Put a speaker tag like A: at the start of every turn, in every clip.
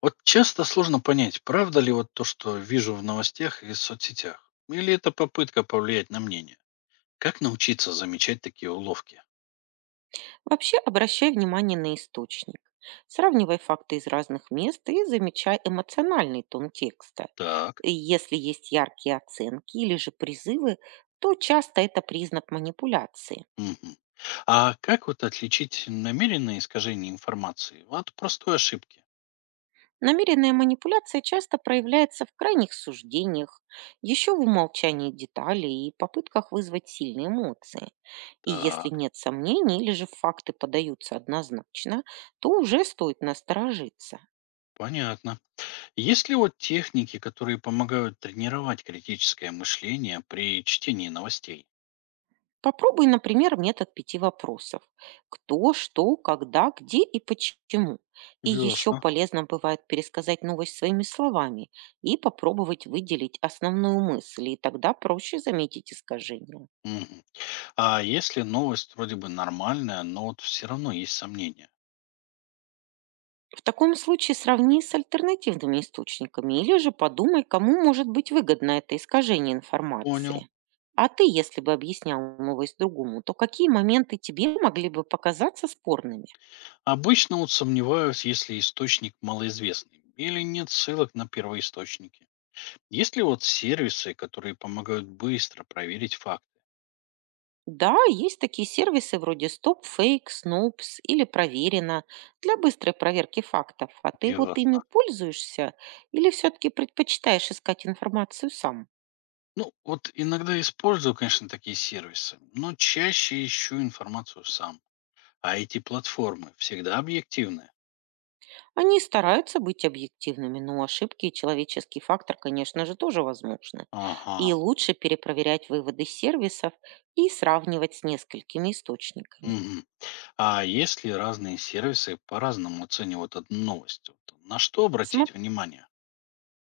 A: Вот часто сложно понять, правда ли вот то, что вижу в новостях и соцсетях. Или это попытка повлиять на мнение. Как научиться замечать такие уловки?
B: Вообще обращай внимание на источник. Сравнивай факты из разных мест и замечай эмоциональный тон текста.
A: Так.
B: И если есть яркие оценки или же призывы, то часто это признак манипуляции.
A: Мгм. А как вот отличить намеренное искажение информации от простой ошибки?
B: Намеренная манипуляция часто проявляется в крайних суждениях, еще в умолчании деталей и попытках вызвать сильные эмоции. И если
A: Так,
B: нет сомнений или же факты подаются однозначно, то уже стоит насторожиться.
A: понятно. Есть ли вот техники, которые помогают тренировать критическое мышление при чтении новостей?
B: Попробуй, например, метод пяти вопросов. Кто, что, когда, где и почему. И еще
A: Ясно.
B: полезно бывает пересказать новость своими словами и попробовать выделить основную мысль, и тогда проще заметить искажения.
A: Мгм. А если новость вроде бы нормальная, но вот все равно есть сомнения?
B: В таком случае сравни с альтернативными источниками или же подумай, кому может быть выгодно это искажение
A: Понял.
B: информации. А ты, если бы объяснял новость другому, то какие моменты тебе могли бы показаться спорными?
A: Обычно вот сомневаюсь, если источник малоизвестный или нет ссылок на первоисточники. Есть ли вот сервисы, которые помогают быстро проверить факты?
B: Да, есть такие сервисы вроде StopFake, Snopes или Проверено для быстрой проверки фактов. А ты вот ими
A: Ясно.
B: пользуешься или все-таки предпочитаешь искать информацию сам?
A: Ну, вот иногда использую, конечно, такие сервисы, но чаще ищу информацию сам. А эти платформы всегда объективны?
B: Они стараются быть объективными, но ошибки и человеческий фактор, конечно же, тоже возможны.
A: Ага.
B: И лучше перепроверять выводы сервисов и сравнивать с несколькими источниками.
A: Мгм. А если разные сервисы по-разному оценивают одну новость, вот на что обратить внимание?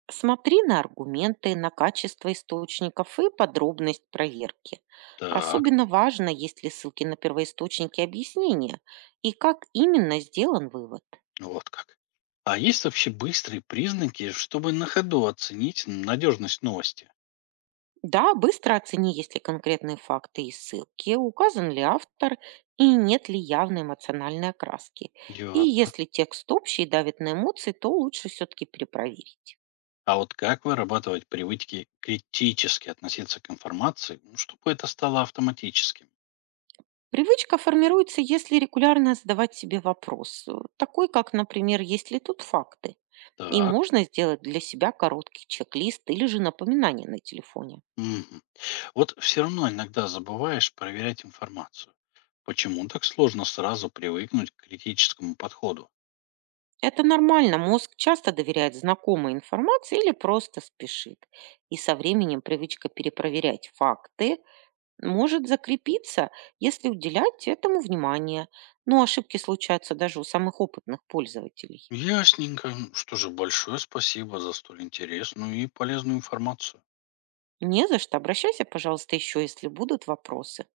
B: Смотри на аргументы, на качество источников и подробность проверки.
A: Так.
B: Особенно важно, есть ли ссылки на первоисточники объяснения и как именно сделан вывод.
A: Вот как. А есть вообще быстрые признаки, чтобы на ходу оценить надежность новости?
B: Да, быстро оцени, есть ли конкретные факты и ссылки, указан ли автор и нет ли явной эмоциональной окраски. И
A: Ясно.
B: если текст общий и давит на эмоции, то лучше все-таки перепроверить.
A: А вот как вырабатывать привычки критически относиться к информации, ну, чтобы это стало автоматическим?
B: Привычка формируется, если регулярно задавать себе вопрос, такой как, например, есть ли тут факты, и
A: Так.
B: можно сделать для себя короткий чек-лист или же напоминание на телефоне.
A: Мгм. Вот все равно иногда забываешь проверять информацию. Почему так сложно сразу привыкнуть к критическому подходу?
B: Это нормально, мозг часто доверяет знакомой информации или просто спешит. И со временем привычка перепроверять факты может закрепиться, если уделять этому внимание. Но ошибки случаются даже у самых опытных пользователей.
A: Ясненько. Ну, что же, большое спасибо за столь интересную и полезную информацию.
B: Не за что, обращайся, пожалуйста, еще, если будут вопросы.